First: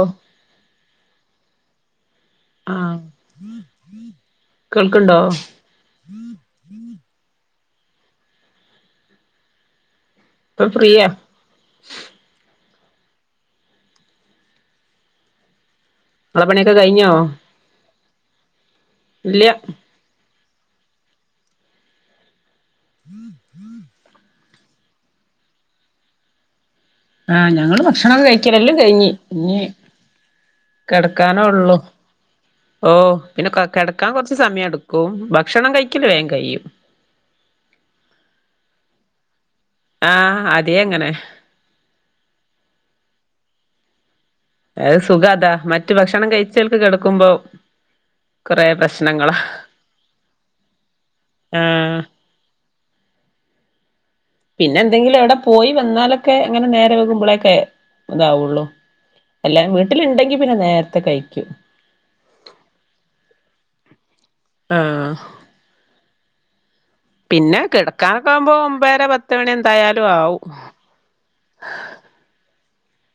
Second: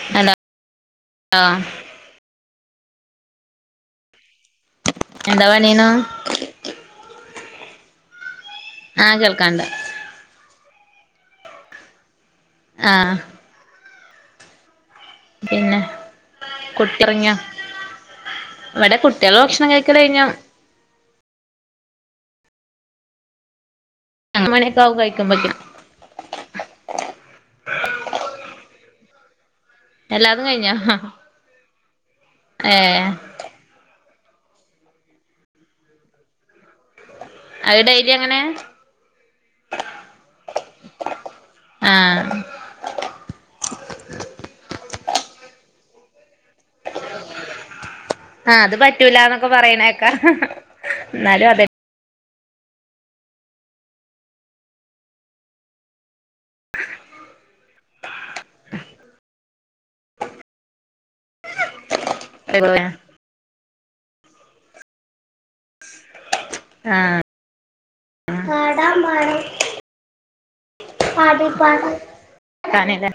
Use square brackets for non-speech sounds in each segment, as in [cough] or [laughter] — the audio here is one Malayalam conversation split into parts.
ആഹ് ആ ആ എന്താ പണീണു ആ കേൾക്കാണ്ട പ്പം ഫ്രീയാ ആഹ് പിന്നെ നളെ പണിയൊക്ക കഴിഞ്ഞോ കുട്ടിറങ്ങിയോ ഇവിടെ കുട്ടികള് ഇല്ല ഭക്ഷണം കഴിക്കല് കഴിഞ്ഞു [unintelligible] ഏട്ടമണിക്കെ ആവും കഴികുമ്പഴത്തേന് ആഹ് ഞങ്ങള് ഭക്ഷണൊക്കെ കഴിക്കലെല്ലാം കഴിഞ്ഞ് ഇനീ എല്ലാതും കഴിഞ്ഞോ കടകാനു ഓ ഏഹ് പിന്നെ ക കെടക്കാൻ കൊറച്ച് സമയെടുക്കും ഭക്ഷണം കഴിക്കല് വേഗം കഴിയും അത് ഡെയിലിഎങ്ങനെയാ ആ അതേ അങ്ങനെ ആഹ് അത് സുഖാതാ മറ്റു ഭക്ഷണം കഴിച്ചിട്ട് കെടക്കുമ്പോ ആ കൊറേ അത് പ്രശ്നങ്ങളാ പറ്റൂലാന്നോക്കെ പറയണേക്കാ ഹ ഹ എന്നാലും അതെ ആഹ് പിന്നെ എന്തെങ്കിലുവിടെ പോയി വന്നാലൊക്കെ എങ്ങനെ നേരെ വെകുമ്പളൊക്കെ ഇതാവുള്ളു എല്ലാരും വീട്ടിലിണ്ടെങ്കി പിന്നെ നേരത്തെ കഴിക്കും എന്ന ആ പിന്നെ കെടക്കാനാവുമ്പോ ഒമ്പര പത്ത്മണി എന്തായാലും ആവും ആണ്ല്ലെ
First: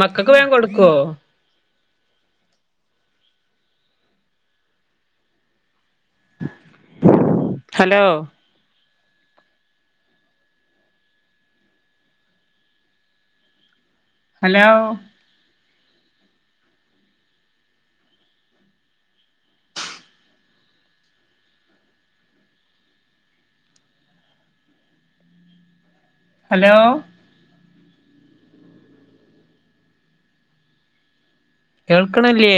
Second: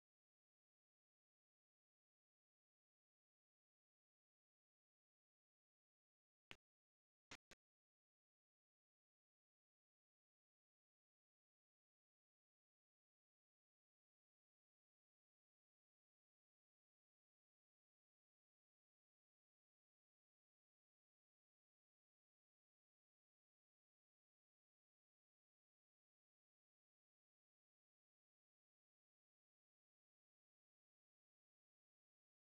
മക്കക്ക് വേൻ കൊടുക്കോ ഹലോ ഹലോ ഹലോ കേൾക്ക്ണ്ല്ലേ